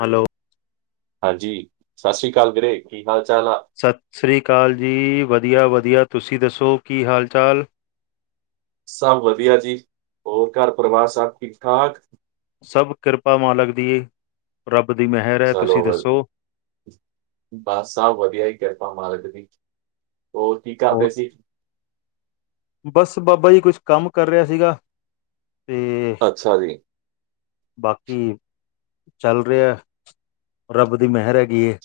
Hello! ਹਾਂਜੀ, ਸਤਿ ਸ੍ਰੀ ਅਕਾਲ ਵੀਰੇ, ਕੀ ਹਾਲ ਚਾਲ ਆ? ਸਤਿ ਸ਼੍ਰੀ ਅਕਾਲ ਜੀ, ਵਧੀਆ- ਵਧੀਆ, ਤੁਸੀਂ ਦੱਸੋ ਕੀ ਹਾਲ ਚਾਲ? ਸਭ ਵਧੀਆ ਜੀ, ਹੋਰ ਘਰ ਪਰਿਵਾਰ ਸਭ ਠੀਕ ਠਾਕ? ਸਭ ਕਿਰਪਾ ਮਾਲਕ ਦੀ, ਰੱਬ ਦੀ ਮੈਹਰ ਹੈ, ਚਲੋ ਤੁਸੀਂ ਵ- ਦੱਸੋ? ਬਸ ਸੱਭ ਵਧੀਆ ਜੀ, ਕਿਰਪਾ ਮਾਲਕ ਦੀ, ਹੋਰ ਕੀ ਕਰਦੇ ਹੋਰ ਸੀ? ਬਸ ਬਾਬਾ ਜੀ ਕੁਛ ਕੰਮ ਕਰ ਰਿਹਾ ਸੀਗਾ। ਤੇ ਅੱਛਾ ਜੀ ਬਾਕੀ ਚੱਲ ਰਿਹਾ, ਰੱਬ ਦੀ ਮਹਿਰ ਹੈਗੀ ਏ।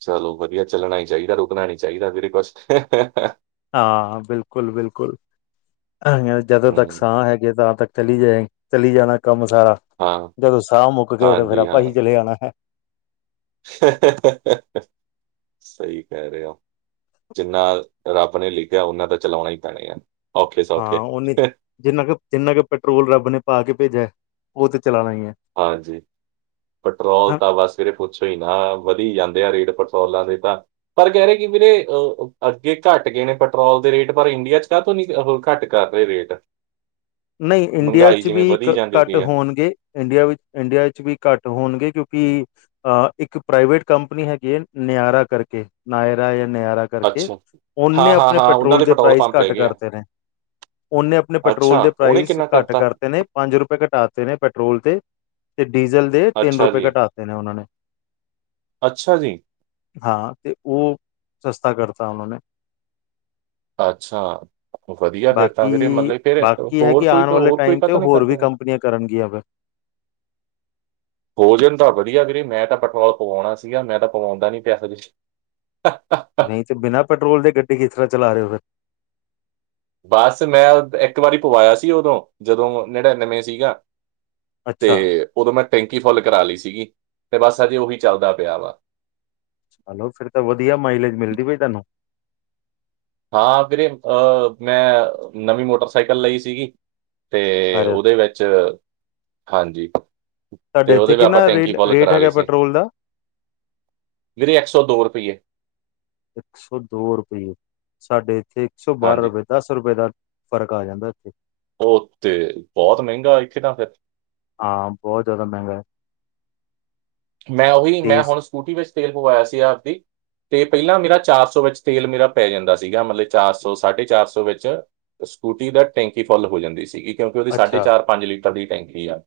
ਚਲੋ ਵਧੀਆ ਚੱਲਣਾ ਹੀ ਚਾਹੀਦਾ ਰੁਕਣਾ ਨੀ ਚਾਹੀਦਾ ਵੀਰੇ ਬੱਸ। ਹਾਂ ਬਿਲਕੁਲ। ਬਿਲਕੁਲ ਜਦੋਂ ਤੱਕ ਹਮ, ਸਾਹ ਹੈਗੇ ਤਾਂ ਤੱਕ ਚਲੀ ਜਾਏਗੀ ਚਲੀ ਜਾਣਾ ਕੰਮ ਸਾਰਾ ਹਾਂ ਜਦੋਂ ਸਾਹ ਮੁੱਕ ਗਏ ਤੇ ਫ਼ਿਰ ਹਾਂਜੀ ਆਪਾ ਹਾਂ ਹੀ ਚਲੇ ਜਾਣਾ ਹੈ। [unintelligible] ਸਹੀ ਕਹਿ ਰਹੇ ਹੋ ਜਿੰਨਾ ਰੱਬ ਨੇ ਲਿਖਿਆ ਉਨਾ ਤਾਂ ਚਲਾਉਣਾ ਹੀ ਪੈਣੇ ਹੈ। ਔਖੇ ਹਾਂ ਸੌਖੇ ਉਹਨੇ ਜਿੰਨਾ ਕਿ ਜਿੰਨਾ ਕਿ ਪੈਟਰੋਲ ਰੱਬ ਨੇ ਪਾ ਕੇ ਭੇਜਿਆ ਉਹ ਤੇ ਚਲਾਣਾ ਹੀ ਹੈ ਹਾਂਜੀ। ਪੈਟਰੋਲ ਤਾਂ ਬਸ ਵੀਰੇ ਪੁੱਛੋ ਹੀ ਨਾ ਵਧੀ ਜਾਂਦੇ ਆ ਰੇਟ ਪੈਟਰੋਲਾਂ ਦੇ ਤਾਂ। ਪਰ ਕਹਿ ਰਹੇ ਕਿ ਵੀਰੇ ਅੱਗੇ ਘੱਟ ਗਏ ਨੇ ਪੈਟਰੋਲ ਦੇ ਰੇਟ ਪਰ ਇੰਡੀਆ ਚ ਕਾਹ ਤੋਂ ਨੀ ਘੱਟ। ਕਰ ਦਾ ਈ ਰੇਟ। ਨਹੀਂ ਇੰਡੀਆ ਮਹਿੰਗਾਈ ਚ ਜਿਵੇਂ ਵੀ ਵਧੀ ਜਾਂਦੀ ਘੱਟ ਪਈ ਆ ਹੋਣਗੇ। ਇੰਡੀਆ ਵਿੱਚ ਇੰਡੀਆ ਵਿੱਚ ਵੀ ਘੱਟ ਹੋਣਗੇ ਕਿਉਂਕਿ। ਅ ਇੱਕ ਪ੍ਰਾਈਵੇਟ ਕੰਪਨੀ ਹੈਗੀ ਹੈ ਨਿਆਰਾ ਕਰਕੇ ਨਾਇਰਾ ਯਾਂ ਨਿਆਰਾ। ਕਰਕੇ ਅੱਛਾ ਓਨੇ ਹਾਂ ਹਾਂ ਆਪਣੇ ਹਾਂ ਉਹਨਾਂ ਪੈਟਰੋਲ ਦੇ ਪ੍ਰਾਈਸ ਪੰਪ ਘੱਟ ਹੈਗੇ ਆ ਕਰਤੇ ਨੇ। ਉਹਨੇ ਆਪਣੇ ਪੈਟਰੋਲ ਅੱਛਾ ਦੇ ਉਹਨੇ ਪ੍ਰਾਈਸ ਕਿੰਨਾ ਘੱਟ ਕਰਤਾ ਕਰਤੇ ਨੇ ਪੰਜ ਰੁਪਏ ਘਟਾਤੇ ਨੇ ਪੈਟਰੋਲ ਤੇ ਤੇ ਡੀਜ਼ਲ ਦੇ ਤਿੰਨ ਅੱਛਾ ਰੁਪਏ ਜੀ ਘਟਾਤੇ ਨੇ ਉਹਨਾਂ ਨੇ। ਅੱਛਾ ਜੀ। ਹਾਂ ਤੇ ਉਹ ਸਸਤਾ ਕਰਤਾ ਉਹਨਾਂ ਨੇ ਅੱਛਾ ਵਧੀਆ ਫਿਰ ਤਾਂ ਵਿਰੇ ਬਾਕੀ ਮਤਲਬ ਕਿ ਤੋਂ ਬਾਕੀ ਹੈ ਕਿ ਆਉਣ ਵਾਲੇ ਟਾਈਮ ਤੇ ਹੋਰ ਵੀ ਕੰਪਨੀਆਂ ਕਰਨਗੀਆਂ ਫਿਰ ਭੋਜਨ ਤਾਂ ਵਧੀਆ ਵੀਰੇ ਮੈਂ ਤਾਂ ਪੈਟਰੋਲ ਪਵਾਉਣਾ ਸੀਗਾ ਮੈਂ ਤਾਂ ਪਵਾਉਂਦਾ ਨੀ ਪਿਆਸਦੇੇ [unintelligible] ਨਹੀਂ ਬਿਨਾਂ ਪੈਟਰੋਲ ਦੇ ਗੱਡੀ ਕਿਸ ਤਰ੍ਹਾਂ ਚਲਾ ਰਹੇ ਹੋ ਫਿਰ ਬਸ ਮੈਂ ਇੱਕ ਵਾਰੀ ਪਵਾਇਆ ਸੀ ਉਦੋਂ ਜਦੋਂ ਨੜਿਨਵੇਂ ਸੀਗਾ ਤੇ ਅੱਛਾ ਉਦੋਂ ਮੈਂ ਟੈਂਕੀ ਫੁੱਲ ਕਰਾ ਲਈ ਸੀਗੀ ਤੇ ਬਸ ਅਜੇ ਉਹੀ ਚੱਲਦਾ ਪਿਆ ਵਾ ਹੈਲੋ ਫਿਰ ਤਾਂ ਵਧੀਆ ਮਾਈਲੇਜ ਮਿਲਦੀ ਬਈ ਤੁਹਾਨੂੰ ਹਾਂ ਵੀਰੇ ਅਹ ਮੈਂ ਨਵੀਂ ਮੋਟਰਸਾਈਕਲ ਲਈ ਸੀਗੀ ਤੇ ਅਰੇ ਉਹਦੇ ਵਿੱਚ ਹਾਂਜੀ ਤੁਹਾਡੇ ਤੇ ਇੱਥੇ ਉਹਦੇ ਵੀ ਆਪਾਂ ਕਿੰਨਾ ਰੇ ਟੈਂਕੀ ਫੁਲ ਰੇਟ ਕਰਾ ਹੈਗਾ ਲਈ ਸੀ ਪੈਟਰੋਲ ਦਾ ਵੀਰੇ ਇੱਕ ਸੌ ਦੋ ਰੁਪਈਏ ਇੱਕ ਸੌ ਦੋ ਰੁਪਈਏ ਸਾਡੇ ਇੱਥੇ ਇੱਕ ਸੌ ਬਾਰਾਂ ਹਾਂਜੀ ਰੁਪਏ ਦਸ ਰੁਪਏ ਦਾ ਫ਼ਰਕ ਆ ਜਾਂਦਾ ਇੱਥੇ ਉਹ ਤੇ ਬਹੁਤ ਮਹਿੰਗਾ ਇਥੇ ਤਾਂ ਫਿਰ ਹਾਂ ਬਹੁਤ ਜ਼ਿਆਦਾ ਮਹਿੰਗਾ ਹੈ ਮੈਂ ਉਹੀ ਮੈਂ ਤੇਜ਼ ਹੁਣ ਸਕੂਟੀ ਵਿੱਚ ਤੇਲ ਪਵਾਇਆ ਸੀ ਆਪਦੀ ਤੇ ਪਹਿਲਾਂ ਮੇਰਾ ਚਾਰ ਸੌ ਵਿੱਚ ਤੇਲ ਮੇਰਾ ਪੈ ਜਾਂਦਾ ਸੀਗਾ ਮਤਲਬ ਚਾਰ ਸੌ ਸਾਢੇ ਚਾਰ ਸੌ ਵਿੱਚ ਸਕੂਟੀ ਦਾ ਟੈਂਕੀ ਫੁੱਲ ਹੋ ਜਾਂਦੀ ਸੀਗੀ ਕਿਉਂਕਿ ਉਹਦੀ ਸਾਢੇ ਅੱਛਾ ਚਾਰ ਪੰਜ ਲੀਟਰ ਦੀ ਟੈਂਕੀ ਆ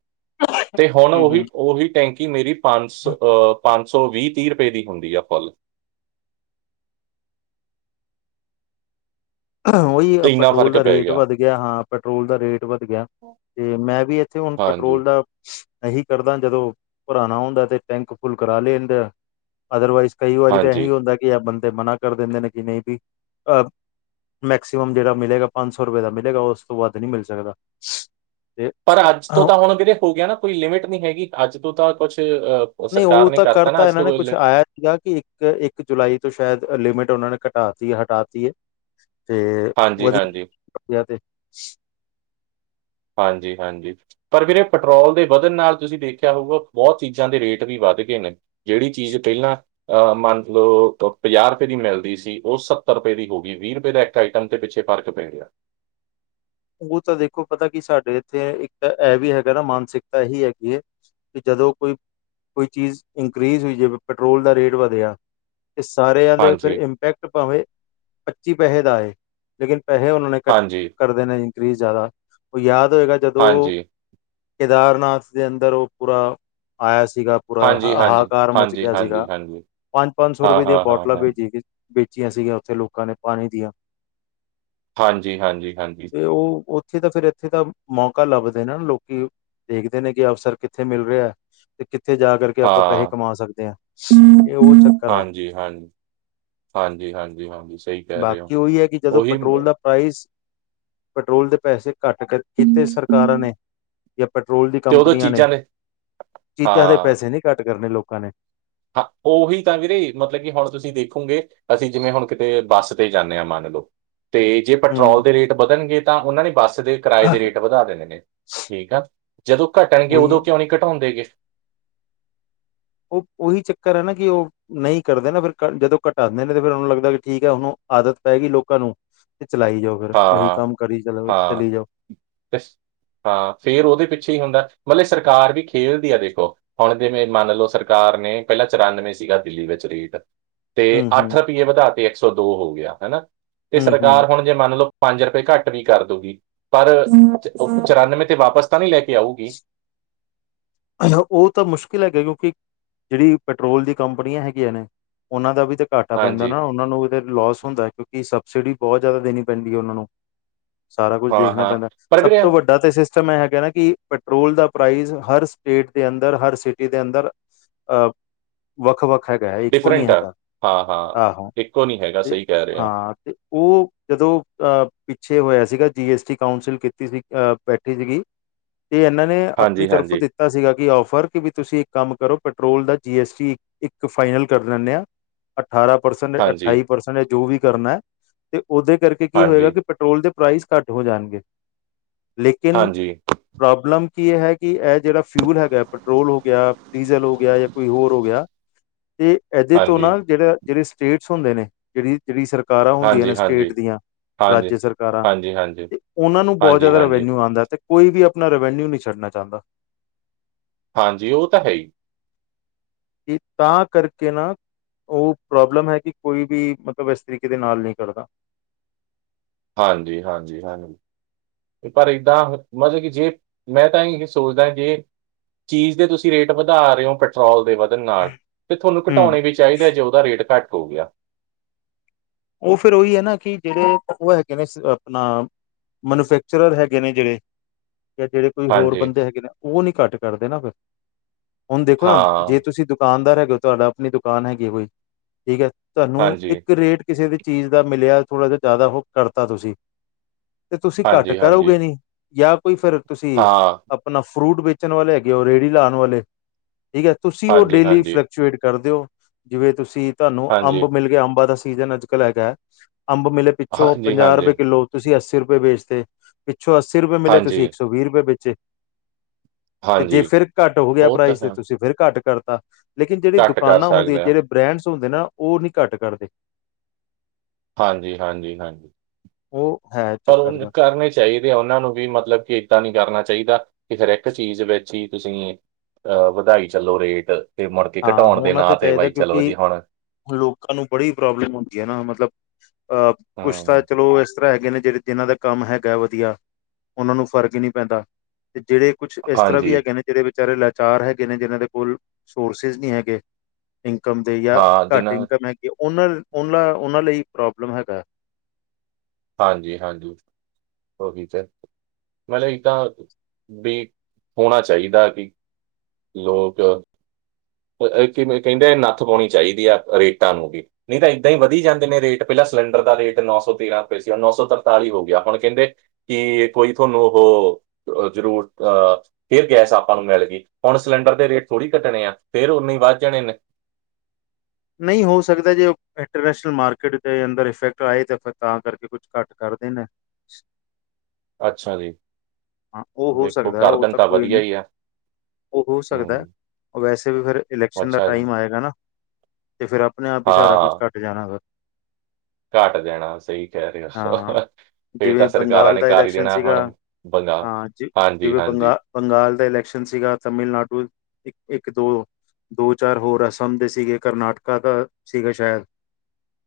ਤੇ ਹੁਣ ਹੂੰ ਉਹੀ ਹੂੰ ਉਹੀ ਟੈਂਕੀ ਮੇਰੀ ਪੰਜ ਸੌ ਅਹ ਪੰਜ ਸੌ ਵੀਹ ਤੀਹ ਰੁਪਏ ਦੀ ਹੁੰਦੀ ਆ ਫੁੱਲ ਉਹੀ ਇੰਨਾ ਪੈਟਰੋਲ ਫਰਕ ਦਾ ਪੈ ਰੇਟ ਵੱਧ ਗਿਆ ਹਾਂ ਪੈਟਰੋਲ ਦਾ ਰੇਟ ਵੱਧ ਗਿਆ ਤੇ ਮੈਂ ਵੀ ਇੱਥੇ ਹੁਣ ਹਾਂਜੀ ਪੈਟਰੋਲ ਦਾ ਇਹੀ ਕਰਦਾ ਜਦੋਂ ਭਰਾਨਾ ਹੁੰਦਾ ਤੇ ਟੈਂਕ ਫੁੱਲ ਕਰਾ ਲੈਦੇ ਆ ਅਦਰਵਾਈਜ਼ ਕਈ ਵਾਰੀ ਤਾਂ ਹਾਂਜੀ ਇਹੀ ਹੁੰਦਾ ਕਿ ਬੰਦੇ ਮਨਾ ਕਰ ਦਿੰਦੇ ਨੇ ਕਿ ਨਹੀਂ ਵੀ ਅਹ ਮੈਕਸੀਮਮ ਜਿਹੜਾ ਮਿਲੇਗਾ ਪੰਜ ਸੌ ਰੁਪਏ ਦਾ ਮਿਲੇਗਾ ਉਸ ਤੋਂ ਵੱਧ ਨੀ ਮਿਲ ਸਕਦਾ ਤੇ ਪਰ ਅੱਜ ਤੋਂ ਤਾਂ ਹੁਣ ਜੇ ਹੋ ਗਿਆ ਨਾ ਕੋਈ ਲਿਮਿਟ ਨਹੀਂ ਹੈਗੀ ਅੱਜ ਤੋਂ ਤਾਂ ਕੁਛ ਅ ਨਹੀਂ ਉਹ ਤਾਂ ਕਰਤਾ ਇਹਨਾਂ ਨੇ ਕੁਛ ਆਇਆ ਗਾ ਕਿ ਇੱਕ ਇੱਕ ਜੁਲਾਈ ਤੋਂ ਸ਼ਾਇਦ ਲਿਮਿਟ ਉਹਨਾਂ ਨੇ ਘਟਾਤੀ -ਹਟਾਤੀ ਹੈ। ਤੇ, ਹਾਂਜੀ ਵਧੀਆ- ਹਾਂਜੀ ਵਧੀਆ ਤੇ। ਹਾਂਜੀ- ਹਾਂਜੀ। ਪਰ ਵੀਰੇ ਇਹ ਪੈਟਰੋਲ ਦੇ ਵਧਣ ਨਾਲ ਤੁਸੀਂ ਦੇਖਿਆ ਹੋਊਗਾ ਬਹੁਤ ਚੀਜ਼ਾਂ ਦੇ ਰੇਟ ਵੀ ਵੱਧ ਗਏ ਨੇ। ਜਿਹੜੀ ਚੀਜ਼ ਪਹਿਲਾਂ ਮੰਨ ਲਓ ਪੰਜਾਹ ਰੁਪਏ ਦੀ ਮਿਲਦੀ ਸੀ ਉਹ ਸੱਤਰ ਰੁਪਏ ਦੀ ਹੋ ਗਈ ਵੀਹ ਰੁਪਏ ਦਾ ਆਈਟਮ ਤੇ ਪਿੱਛੇ ਫਰਕ ਪੈ ਗਿਆ। ਉਹ ਤਾਂ ਦੇਖੋ ਪਤਾ ਕਿ ਸਾਡੇ ਇੱਥੇ ਇੱਕ ਤਾਂ ਇਹ ਵੀ ਹੈਗਾ ਨਾ ਮਾਨਸਿਕਤਾ ਇਹੀ ਹੈਗੀ ਹੈ। ਕਿ ਜਦੋਂ ਕੋਈ, ਕੋਈ ਚੀਜ਼ ਇਨਕਰੀੀਜ਼ ਹੋਈ ਜਾਵੇ ਪੈਟਰੋਲ ਦਾ ਰੇਟ ਵਧਿਆ। ਇਹ ਸਾਰਿਆਂ ਦੇ ਫਿਰ ਹਾਂਜੀ, ਇੰਪੈਕਟ ਭਾਵੇਂ ਪੱਚੀ ਪੈਸੇ ਦਾ ਆਏ। ਲੇਕਿਨ ਪੈਸੇ ਉਹਨਾਂ ਨੇ ਕੱਟ ਹਾਂਜੀ, ਕਰਦੇ ਨੇ ਇਨਕਰੀਜ਼ ਜ਼ਿਆਦਾ। ਉਹ ਯਾਦ ਹੋਏਗਾ ਜਦੋਂ ਹਾਂਜੀ, ਕੇਦਾਰਨਾਥ ਦੇ ਅੰਦਰ ਉਹ ਪੂਰਾ ਆਇਆ ਸੀਗਾ। ਪੂਰਾ ਹਾਂਜੀ, ਹਾਂਜੀ, ਹਹਾਕਾਰ ਮਚ ਹਾਂਜੀ, ਗਿਆ ਹਾਂਜੀ, ਸੀਗਾ। ਹਾਂਜੀ। ਪੰਜ- ਪੰਜ ਸੌ ਹਾਂ, ਰੁਪਏ ਦੀਆਂ ਹਾਂ, ਹਾਂ, ਬੋਟਲਾਂ ਹਾਂ। ਭੇਚੀ ਸੀ। ਵੇਚੀਆਂ ਸੀਗੀਆਂ ਉੱਥੇ ਲੋਕਾਂ ਨੇ ਪਾਣੀ ਦੀਆਂ। ਹਾਂਜੀ -ਹਾਂਜੀ -ਹਾਂਜੀ। ਤੇ ਉਹ ਉੱਥੇ ਤਾਂ ਫਿਰ ਇੱਥੇ ਤਾਂ ਮੌਕਾ ਲੱਭਦੇ ਨੇ ਲੋਕੀ। ਦੇਖਦੇ ਨੇ ਕਿ ਅਫਸਰ ਕਿੱਥੇ ਮਿਲ ਰਿਹਾ। ਤੇ ਕਿੱਥੇ ਜਾ ਕੇ ਕਰਕੇ ਆਪਾਂ ਪੈਸੇ ਹਾਂ। ਕਮਾ ਸਕਦੇ ਹਾਂ। ਇਹ ਉਹ ਚੱਕਰ ਹੈ। ਹਾਂਜੀ, ਹਾਂਜੀ, ਹਾਂਜੀ- ਹਾਂਜੀ- ਹਾਂਜੀ, ਸਹੀ ਕਹਿ ਰਹੇ ਹੋ। ਬਾਕੀ ਉਹੀ ਹੈ ਕਿ ਜਦੋਂ ਉਹੀ ਪੈਟਰੋਲ ਮ- ਦਾ ਪ੍ਰਾਈਸ, ਪੈਟਰੋਲ ਦੇ ਪੈਸੇ ਘੱਟ ਕੀਤੇ ਸਰਕਾਰਾਂ ਨੇ। ਜਾਂ ਪੈਟਰੋਲ ਦੀ ਤੇ ਉਦੋਂ ਕੰਪਨੀਆਂ ਨੇ। ਚੀਜ਼ਾਂ ਚੀਜ਼ਾਂ ਦੇ ਹਾਂ। ਪੈਸੇ ਨਹੀਂ ਘੱਟ ਕਰਨੇ ਲੋਕਾਂ ਨੇ। ਹਾਂ ਉਹੀ ਤਾਂ ਵੀਰੇ ਮਤਲਬ ਕਿ ਹੁਣ ਤੁਸੀਂ ਦੇਖੋਗੇ। ਅਸੀਂ ਜਿਵੇਂ ਹੁਣ ਕਿਤੇ ਬੱਸ ਤੇ ਜਾਂਦੇ ਹਾਂ ਮੰਨ ਲਓ। ਤੇ ਜੇ ਪੈਟਰੋਲ ਹਮ ਦੇ ਰੇਟ ਵਧਣਗੇ ਤਾਂ ਉਹਨਾਂ ਨੇ ਬੱਸ ਦੇ ਕਿਰਾਏ ਦੇ ਰੇਟ ਵਧਾ ਦਿੰਦੇ ਨੇ। ਠੀਕ ਆ। ਜਦੋਂ ਘਟਣਗੇ ਉਹੀ ਉਦੋਂ ਕਿਉਂ ਨਹੀਂ ਘਟਾਉਂਦੇ ਗਏ। ਉਹ ਉਹੀ ਚੱਕਰ ਹੈ ਨਾ ਕਿ ਉਹ ਨਹੀਂ ਕਰਦੇ ਨਾ ਫਿਰ ਜਦੋਂ ਘਟਾਉਂਦੇ ਨੇ ਤੇ ਫਿਰ ਉਹਨੂੰ ਲੱਗਦਾ ਕਿ ਠੀਕ ਹੈ ਹੁਣ ਆਦਤ ਪਏਗੀਈ ਲੋਕਾਂ ਨੂੰ। ਤੇ ਚਲਾਈ ਜਾਓ। ਫੇਰ ਉਹੀ ਹਾਂ ਕੰਮ ਕਰੀ ਚ' ਹਾਂ ਚਲੀ ਜਾਓ। ਤੇ ਹਾਂ ਫੇਰ ਉਹਦੇ ਪਿੱਛੇ ਹੀ ਹੁੰਦਾ ਮਤਲਬ ਸਰਕਾਰ ਵੀ ਖੇਲਦੀ ਹੈ ਦੇਖੋ। ਹੁਣ ਜਵੇਂ ਮੰਨ ਲਓ ਸਰਕਾਰ ਨੇ ਪਹਿਲਾਂ ਚੁਰਾਨਵੇਂ ਸੀਗਾ ਦਿੱਲੀ ਵਿੱਚ ਰੇਟ। ਤੇ ਹੂੰ ਅੱਠ ਹੂੰ ਰੁਪਈਏ ਵਧਾ ਤੇ ਇੱਕ ਸੌ ਦੋ ਹੋ ਗਿਆ ਹਨਾ। ਤੇ ਹੂੰ ਸਰਕਾਰ ਹੂੰ ਹੁਣ ਤੇ ਮੰਨ ਲਓ ਪੰਜ ਰੁਪਏ ਘੱਟ ਵੀ ਕਰ ਦੂਗੀ। ਪਰ ਚੁਰਾਨਵੇਂ ਤੇ ਵਾਪਸ ਤਾਂ ਨਹੀਂ ਲੈ ਕੇ ਆਊਗੀ। ਉਹ ਤਾਂ ਮੁਸ਼ਕਿਲ ਹੈਗਾ ਕਿਉਂਕਿ, ਜਿਹੜੀ ਪੈਟਰੋਲ ਦੀ ਕੰਪਨੀਆਂ ਹੈਗੀਆਂ ਨੇ ਉਹਨਾਂ ਦਾ ਵੀ ਤਾਂ ਘਾਟਾ ਪੈਂਦਾ ਹਾਂਜੀ ਨਾ ਉਹਨਾਂ ਨੂੰ ਉਹਦੇ ਲੋਸ ਹੁੰਦਾ ਕਿਉਂਕਿ ਸਬਸਿਡੀ ਬਹੁਤ ਜ਼ਿਆਦਾ ਦੇਣੀ ਪੈਂਦੀ ਹੈ ਉਹਨਾਂ ਨੂੰ। ਸਾਰਾ ਕੁਝ ਹਾਂ ਦੇਖਣਾ ਹਾਂ ਪੈਂਦਾ ਪਰ ਸਭ ਵੀਰੇ ਤੋਂ ਵੱਡਾ ਤਾਂ ਸਿਸਟਮ ਇਹ ਹੈਗਾ ਨਾ ਕਿ ਪੈਟਰੋਲ ਦਾ ਪ੍ਰਾਈਜ਼ ਹਰ ਹਰ ਸਟੇਟ ਦੇ ਅੰਦਰ, ਹਰ ਸਿਟੀ ਦੇ ਅੰਦਰ ਵੱਖ -ਵੱਖ ਹੈਗਾ ਹੈ ਇੱਕੋ ਨੀ ਡਿਫਰੈਂਟ ਆ ਹੈਗਾ। ਹਾਂ ਹਾਂ ਆਹੋ ਇੱਕੋ ਨਹੀਂ ਹੈਗਾ ਤੇ ਸਹੀ ਕਹਿ ਰਹੇ ਹੋ ਹਾਂ। ਤੇ ਉਹ ਜਦੋਂ, ਪਿੱਛੇ ਹੋਇਆ ਸੀਗਾ ਜੀ ਐਸ ਟੀ ਕਾਂਸਿਲ ਕੀਤੀ ਸੀ ਬੈਠੀ ਸੀਗੀ। [inaudible] ਤੇ ਇਹਨਾਂ ਨੇ ਆਪਣੀ ਹਾਂਜੀ ਤਰਫੋਂ ਹਾਂਜੀ ਦਿੱਤਾ। ਕੀਤਾ ਸੀਗਾ ਕਿ ਔਫਰ ਕਿ ਵੀ ਤੁਸੀਂ ਇੱਕ ਕੰਮ ਕਰੋ ਪੈਟਰੋਲ ਦਾ ਜੀ ਐਸ ਟੀ ਇੱਕ ਫਾਈਨਲ ਕਰ ਦਿੰਦੇ ਆ। ਅਠਾਰਾਂ ਪਰਸੈਂਟ, ਹਾਂਜੀ ਅਠਾਈ ਪਰਸੈਂਟ ਜਾਂ ਜੋ ਵੀ ਕਰਨਾ ਤੇ ਉਹਦੇ ਕਰਕੇ ਕੀ ਹੋਏਗਾ ਹਾਂਜੀ ਕਿ ਪੈਟਰੋਲ ਦੇ ਪ੍ਰਾਈਸ ਘੱਟ ਹੋ ਜਾਣਗੇ। ਲੇਕਿਨ ਹਾਂਜੀ ਪ੍ਰੋਬਲਮ ਕੀ ਹੈ ਕਿ ਇਹ ਜਿਹੜਾ ਫਿਊਲ ਹੈਗਾ ਪੈਟਰੋਲ ਹੋ ਗਿਆ, ਡੀਜ਼ਲ ਹੋ ਗਿਆ ਜਾਂ ਕੋਈ ਹੋਰ ਹੋ ਗਿਆ ਤੇ ਹਾਂਜੀ ਇਹਦੇ ਤੋਂ ਨਾ ਹਾਂਜੀ ਜਿਹੜੇ- ਜਿਹੜੇ ਸਟੇਟਸ ਹੁੰਦੇ ਨੇ ਜਿਹੜੀ- ਜਿਹੜੀ ਸਰਕਾਰਾਂ ਹੁੰਦੀਆਂ ਨੇ ਸਟੇਟ ਹਾਂਜੀ ਦੀਆਂ। ਹਾਂਜੀ ਰਾਜਯ ਸਰਕਾਰਾਂ ਹਾਂਜੀ ਹਾਂਜੀ ਤੇ ਉਹਨਾਂ ਨੂੰ ਬਹੁਤ ਹਾਂਜੀ, ਜ਼ਿਆਦਾ ਹਾਂਜੀ। ਰਵੈਨਿਊ ਆਉਂਦਾ ਤੇ ਕੋਈ ਵੀ ਆਪਣਾ ਰਵੈਨਿਊ ਨਹੀਂ ਛੱਡਣਾ ਚਾਹੁੰਦਾ। ਹਾਂਜੀ ਉਹ ਤਾਂ ਹੈ ਹੀ। ਕਿ ਤਾਂ ਕਰਕੇ ਨਾ ਉਹ ਪ੍ਰੋਬਲਮ ਹੈ ਕਿ ਕੋਈ ਵੀ ਮਤਲਬ ਇਸ ਤਰੀਕੇ ਦੇ ਨਾਲ ਨਹੀਂ ਕਰਦਾ। ਹਾਂਜੀ- ਹਾਂਜੀ- ਹਾਂਜੀ। ਪਰ ਇੱਦਾਂ ਮਤਲਬ ਕਿ ਜੇ ਮੈਂ ਤਾਂ ਇਹੀ ਸੋਚਦਾ ਕਿ ਜੇ ਚੀਜ਼ ਦੇ ਤੁਸੀਂ ਰੇਟ ਵਧਾ ਰਹੇ ਹੋ, ਪੈਟਰੋਲ ਦੇ ਵਧਣ ਨਾਲ ਤੇ ਤੁਹਾਨੂੰ ਹਮ ਘਟਾਉਣੇ ਵੀ ਚਾਹੀਦੇ ਆ, ਜੇ ਉਹਦਾ ਰੇਟ ਘੱਟ ਹੋ ਗਿਆ। ਉਹ ਫਿਰ ਉਹੀ ਹੈ ਨਾ ਕਿ ਜਿਹੜੇ ਉਹ ਹੈਗੇ ਨੇ ਆਪਣਾ ਮੈਨੂਫੈਕਚਰਰ ਹੈਗੇ ਨੇ ਜਿਹੜੇ ਜਾਂ ਜਿਹੜੇ ਕੋਈ ਹੋਰ ਹਾਂਜੀ, ਬੰਦੇ ਹੈਗੇ ਨੇ ਉਹ ਨੀ ਘੱਟ ਕਰਦੇ ਨਾ ਫਿਰ ਹੁਣ ਦੇਖੋ ਨਾ ਜੇ ਹਾਂ। ਤੁਸੀਂ ਦੁਕਾਨਦਾਰ ਹੈਗੇ ਤੁਹਾਡਾ ਆਪਣੀ ਦੁਕਾਨ ਹੈਗੀ ਕੋਈ, ਠੀਕ ਹੈ। ਤੁਹਾਨੂੰ ਹਾਂਜੀ, ਇੱਕ ਰੇਟ ਕਿਸੇ ਦੀ ਚੀਜ਼ ਦਾ ਮਿਲਿਆ ਥੋੜਾ ਜਿਹਾ ਜ਼ਿਆਦਾ ਉਹ ਕਰਤਾ ਤੁਸੀਂ ਤੇ ਤੁਸੀਂ ਘੱਟ ਹਾਂਜੀ, ਹਾਂਜੀ। ਕਰੋਗੇ ਨੀ ਜਾਂ ਕੋਈ ਫਿਰ ਤੁਸੀਂ ਹਾਂ, ਆਪਣਾ ਫਰੂਟ ਵੇਚਣ ਵਾਲੇ ਹੈਗੇ ਐ, ਰੇਹੜੀ ਲਾਉਣ ਵਾਲੇ, ਠੀਕ ਹੈ। ਤੁਸੀਂ ਉਹ ਹਾਂਜੀ, ਡੇਲੀ ਫ ਹਾਂਜੀ, [unintelligible] ਕਰ ਦਿਓ ਜਿਵੇਂ ਤੁਸੀਂ ਤੁਹਾਨੂੰ ਹਾਂਜੀ, ਅੰਬ ਮਿਲ ਗਿਆ। ਅੰਬਾਂ ਦਾ ਸੀਜਨ ਅੱਜ ਕੱਲ੍ਹ ਹੈਗਾ ਹੈ। ਅੰਬ ਮਿਲੇ ਪਿੱਛੋਂ ਹਾਂਜੀ, ਪੰਜਾਹ ਰੁਪਏ ਹਾਂਜੀ, ਕਿੱਲੋ, ਤੁਸੀਂ ਅੱਸੀ ਰੁਪਏ ਵੇਚਦੇ ਪਿੱਛੋਂ ਅੱਸੀ ਰੁਪਏ ਮਿਲੇ, ਤੁਸੀਂ ਹਾਂਜੀ, ਇੱਕ ਸੌ ਵੀਹ ਰੁਪਏ ਵੇਚੇ। ਤੇ ਜੇ ਹਾਂਜੀ। ਫਿਰ ਘੱਟ ਹੋ ਗਿਆ ਉਹ ਤਾਂ ਪ੍ਰਾਈਜ਼ ਤੇ ਹੈ। ਤੁਸੀਂ ਫਿਰ ਘੱਟ ਕਰਤਾ। ਲੇਕਿਨ ਜਿਹੜੀ ਘੱਟ ਕਰ ਦੁਕਾਨਾਂ ਹੁੰਦੀਆਂ, ਸਕਦੇ ਹਾਂ। ਜਿਹੜੇ ਬ੍ਰੈਂਡਸ ਹੁੰਦੇ ਨਾ ਉਹ ਨਹੀਂ ਘੱਟ ਕਰਦੇ। ਹਾਂਜੀ- ਹਾਂਜੀ- ਹਾਂਜੀ ਉਹ ਹੈ ਪਰ ਚੱਕਰ ਉਹ ਦਾ ਕਰਨੇ ਚ ਚਾਹੀਦੇ ਆ ਉਹਨਾਂ ਨੂੰ ਵੀ ਮਤਲਬ ਕਿ ਏਦਾਂ ਨੀ ਕਰਨਾ ਚਾਹੀਦਾ ਕਿ ਹਰੇਕ ਚੀਜ਼ ਵਿੱਚ ਹੀ ਤੁਸੀਂ ਅਹ ਵਧਾਈ ਚੱਲੋ ਰੇਟ ਤੇ ਮੁੜ ਕੇ ਹਾਂ ਘਟਾਉਣ ਦੇ ਹੋਣਾ ਨਾਂ ਤਾਂ ਤੇ, ਚਾਹੀਦਾ ਬਾਈ ਚਲੋ ਜੀ ਕਿਉਂਕਿ ਹੁਣ ਲੋਕਾਂ ਨੂੰ ਬੜੀ ਪ੍ਰੋਬਲਮ ਹੁੰਦੀ ਹੈ ਨਾ ਮਤਲਬ ਅਹ ਕੁਛ ਤਾਂ ਹੂੰ ਚਲੋ ਹੈਗੇ ਨੇ ਜਿਹੜੇ ਜਿਹਨਾਂ ਦਾ ਕੰਮ ਹੈਗਾ ਵਧੀਆ, ਉਹਨਾਂ ਨੂੰ ਫ਼ਰਕ ਹੀ ਨਹੀਂ ਪੈਂਦਾ ਤੇ ਜਿਹੜੇ ਕੁਛ ਇਸ ਤਰ੍ਹਾਂ ਹਾਂਜੀ ਵੀ ਹੈਗੇ ਨੇ, ਜਿਹੜੇ ਵਿਚਾਰੇ ਲਾਚਾਰ ਹੈਗੇ ਨੇ, ਜਿਹਨਾਂ ਦੇ ਕੋਲ ਸੋਰਸਿਸ ਨਹੀਂ ਹੈਗੇ। ਇਨਕਮ ਦੇ ਜਾਂ ਹਾਂ ਘੱਟ ਜਿੰਨਾ ਇਨਕਮ ਹੈਗੀ, ਉਹਨਾਂ - ਉਹਨਾਂ ਉਹਨਾਂ ਲਈ ਪ੍ਰੋਬਲਮ ਹੈਗਾ। ਹਾਂਜੀ- ਹਾਂਜੀ। ਹੋਗੀ ਚੈੱਕ। ਮਤਲਬ ਇਹ ਤਾਂ ਵੀ ਹੋਣਾ ਚਾਹੀਦਾ ਵੀ ਮਤਲਬ ਲੋਕ ਤੇ ਇੱਥੇ ਮੈ ਕਹਿੰਦੇ ਨੱਥ ਪਾਉਣੀ ਚਾਹੀਦੀ ਆ ਰੇਟਾਂ ਨੂੰ ਵੀ। ਨਹੀਂ, ਤਾਂ ਇੱਦਾਂ ਹੀ ਵਧੀ ਜਾਂਦੇ ਨੇ ਰੇਟ, ਪਹਿਲਾਂ ਸਿਲੰਡਰ ਦਾ ਰੇਟ ਨੌ ਸੌ ਤੇਰਾਂ ਰੁਪਏ ਸੀ, ਹੁਣ ਨੌ ਸੌ ਤਰਤਾਲੀ ਹੋ ਗਿਆ। ਹੁਣ ਕਹਿੰਦੇ ਕਿ ਇਹ ਕੋਈ ਤੁਹਾਨੂੰ ਉਹੋ ਅਹ ਜ਼ਰੂਰ, ਅਹ ਫਿਰ ਗੈਸ ਆਪਾਂ ਨੂੰ ਮਿਲ ਗਈ, ਹੁਣ ਸਿਲੰਡਰ ਦੇ ਰੇਟ ਥੋੜੀ ਘੱਟਣੇ ਆ। ਫੇਰ ਉਨੇ ਹੀ ਵੱਧ ਜਾਣੇ ਨੇ। ਨਹੀਂ ਹੋ ਸਕਦਾ, ਜੇ ਇੰਟਰਨੈਸ਼ਨਲ ਮਾਰਕੀਟ ਦੇ ਅੰਦਰ ਇਫੈਕਟ ਆਏ ਤੇ ਫੇਰ ਤਾਂ ਕਰਕੇ ਕੁਝ ਘੱਟ ਕਰਦੇ ਦੇਣ। ਅੱਛਾ ਜੀ ਹਾਂ। ਉਹ ਹੋ ਦੇਖੋ ਸਕਦਾ ਹੈ, ਉਹ ਗਰਦਨ ਤਾਂ ਕੋਈ ਵਧੀਆ ਨਹੀਂ। ਹੀ ਆ ਉਹ ਹੋ ਸਕਦੈ ਹੂੰ ਵੈਸੇ ਵੀ ਫਿਰ ਇਲੈਕਸ਼ਨ ਦਾ ਅੱਛਾ ਟਾਈਮ ਜੀ ਆਏਗਾ ਨਾ ਤੇ ਫੇਰ ਆਪਣੇ ਆਪ ਹੀ ਸਾਰਾ ਕੁਛ ਘੱਟ ਜਾਣਾ ਫੇਰ। ਘੱਟ ਜਾਣਾ। ਸਹੀ ਕਹਿ ਰਹੇ ਹੋ, ਹੋ, ਹੋ। ਫੇਰ ਜਿਵੇਂ ਤਾਂ ਸਰਕਾਰਾਂ ਬੰਗਾਲ ਨੇ ਦਾ ਕਰ ਹੀ ਇਲੈਕਸ਼ਨ ਦੇਣਾ ਸੀਗਾ ਹੁਣ ਪੰਗਾ ਹਾਂ ਜ ਹਾਂਜੀ- ਜਿਵੇਂ ਹਾਂਜੀ। ਬੰਗਾ ਬੰਗਾਲ ਦਾ ਇਲੈਕਸ਼ਨ ਸੀਗਾ, ਤਮਿਲਨਾਡੂ ਇੱਕ-ਇੱਕ, ਦੋ ਦੋ- ਚਾਰ, ਹੋਰ ਆਸਾਮ ਦੇ ਸੀਗੇ ਕਰਨਾਟਕਾ ਦਾ ਸੀਗਾ ਸ਼ਾਇਦ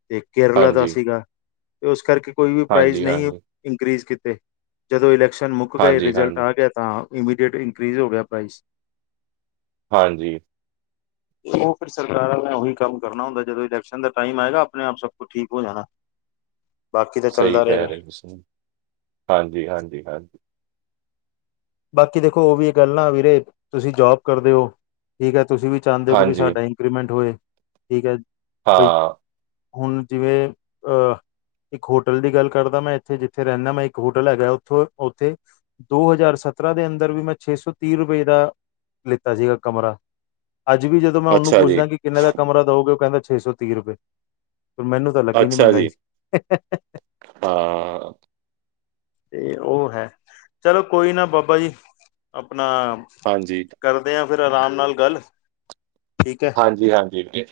ਤੇ ਕੇਰਲਾ ਦਾ ਹਾਂਜੀ ਸੀਗਾ। ਤੇ ਉਸ ਕਰਕੇ ਕੋਈ ਵੀ ਪ੍ਰਾਈਜ਼ ਹਾਂਜੀ ਨਹੀਂ ਹਾਂਜੀ ਇੰਕ੍ਰੀਜ਼ ਕੀਤੇ। ਜਦੋਂ ਇਲੈਕਸ਼ਨ ਮੁੱਕ ਗਏ, ਹਾਂਜੀ ਰਿਜ਼ਲਟ ਹਾਂਜੀ ਆ ਗਿਆ ਤਾਂ ਇਮੀਡੇਟ ਇੰਕ੍ਰੀਜ਼ ਹੋ ਗਿਆ ਪ੍ਰਾਈਜ਼। ਹਾਂਜੀ। ਉਹ ਫਿਰ ਸਰਕਾਰਾਂ ਮੈਂ ਉਹੀ ਕੰਮ ਕਰਨਾ ਹੁੰਦਾ, ਜਦੋਂ ਇਲੈਕਸ਼ਨ ਦਾ ਟਾਈਮ ਆਏਗਾ, ਆਪਣੇ ਆਪ ਸਭ ਕੁਛ ਠੀਕ ਹੋ ਜਾਣਾ। ਬਾਕੀ ਤੇ ਚੱਲਦਾ ਰਹੇਗਾ। [unintelligible] ਹਾਂਜੀ-ਹਾਂਜੀ, ਹਾਂਜੀ। ਬਾਕੀ ਦੇਖੋ, ਉਹ ਵੀ ਇਹ ਗੱਲ ਨਾ ਵੀਰੇ, ਤੁਸੀਂ ਜੋਬ ਕਰਦੇ ਹੋ, ਠੀਕ ਹੈ? ਤੁਸੀਂ ਵੀ ਚਾਹੁੰਦੇ ਹੋ ਕਿ ਵੀ ਹਾਂਜੀ, ਸਾਡਾ ਇਨ ਇੰਕਰੀਮੈਂਟ ਹੋਏ, ਠੀਕ ਹੈ? ਬਈ ਹਾਂ। ਹੁਣ, ਜਿਵੇਂ ਅਹ ਇੱਕ ਹੋਟਲ ਦੀ ਗੱਲ ਕਰਦਾ ਮੈਂ ਇੱਥੇ, ਜਿੱਥੇ ਰਹਿੰਦਾ, ਮੈਂ ਇੱਕ ਹੋਟਲ ਹੈਗਾ, ਉੱਥੋਂ ਉੱਥੇ ਦੋ ਹਜ਼ਾਰ ਸਤਰਾਂ ਦੇ ਅੰਦਰ ਵੀ ਮੈਂ ਛੇ ਸੌ ਤੀਹ ਰੁਪਏ ਦਾ, ਲਿੱਤਾ ਸੀਗਾ ਕਮਰਾ। ਅੱਜ ਵੀ ਜਦੋਂ ਮੈਂ ਉਹਨੂੰ ਅੱਛਾ ਜੀ, ਪੁੱਛਦਾ ਕਿ ਕਿੰਨੇ ਦਾ ਕਮਰਾ ਦਊਗੇ? ਉਹ ਕਹਿੰਦਾ ਛੇ ਸੌ ਤੀਹ ਰੁਪਏ, ਮੈਨੂੰ ਤੋ ਲੱਗੀ ਨਹੀਂ ਅੱਛਾ ਮਹਿੰਗਾਈ ਜੀ, ਸੀ। ਹੇ, ਹੇ, ਹੇ, ਹੇ। ਹਾਂ, ਤੇ ਉਹ ਹੈ, ਚਲੋ ਕੋਈ ਨਾ ਬ ਬਈ, ਆਪਣਾ ਹਾਂਜੀ। ਕਰਦੇ ਹਾਂ ਫਿਰ ਅਰਾਮ ਨਾਲ ਗੱਲ। ਠੀਕ ਹੈ ਹਾਂਜੀ-ਹਾਂਜੀ, [inaudible]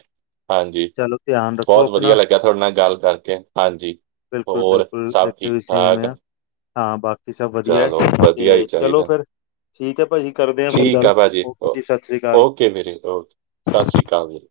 ਹਾਂਜੀ। ਚਲੋ, ਧਿਆਨ ਰੱਖੋ ਬਹੁਤ ਵਧੀਆ ਆਪਣਾ ਲੱਗਿਆ ਤੁਹਾਡੇ ਨਾਲ ਗੱਲ ਕਰਕੇ, ਹਾਂਜੀ, ਬਿਲਕੁਲ ਹੋਰ ਬਿਲਕੁਲ ਸਭ ਇੱਥੇ ਵੀ ਸੇਮ ਠੀਕ-ਠਾਕ? ਆ ਹਾਂ, ਬਾਕੀ ਸਭ ਵਧੀਆ ਚਲੋ ਵਧੀਆ ਹੀ ਤੇ ਚਲੋ ਚਾਹੀਦਾ, ਫਿਰ, ਠੀਕ ਹੈ ਭਾਜੀ ਕਰਦੇ ਹਾਂ ਫਿਰ ਗੱਲ, ਓਕੇ ਜੀ, ਸਤਿ ਸ਼੍ਰੀ ਅਕਾਲ। ਜੀ ਵੀਰੇ, ਓਕੇ। ਸਤਿ ਸ਼੍ਰੀ ਅਕਾਲ ਜੀ।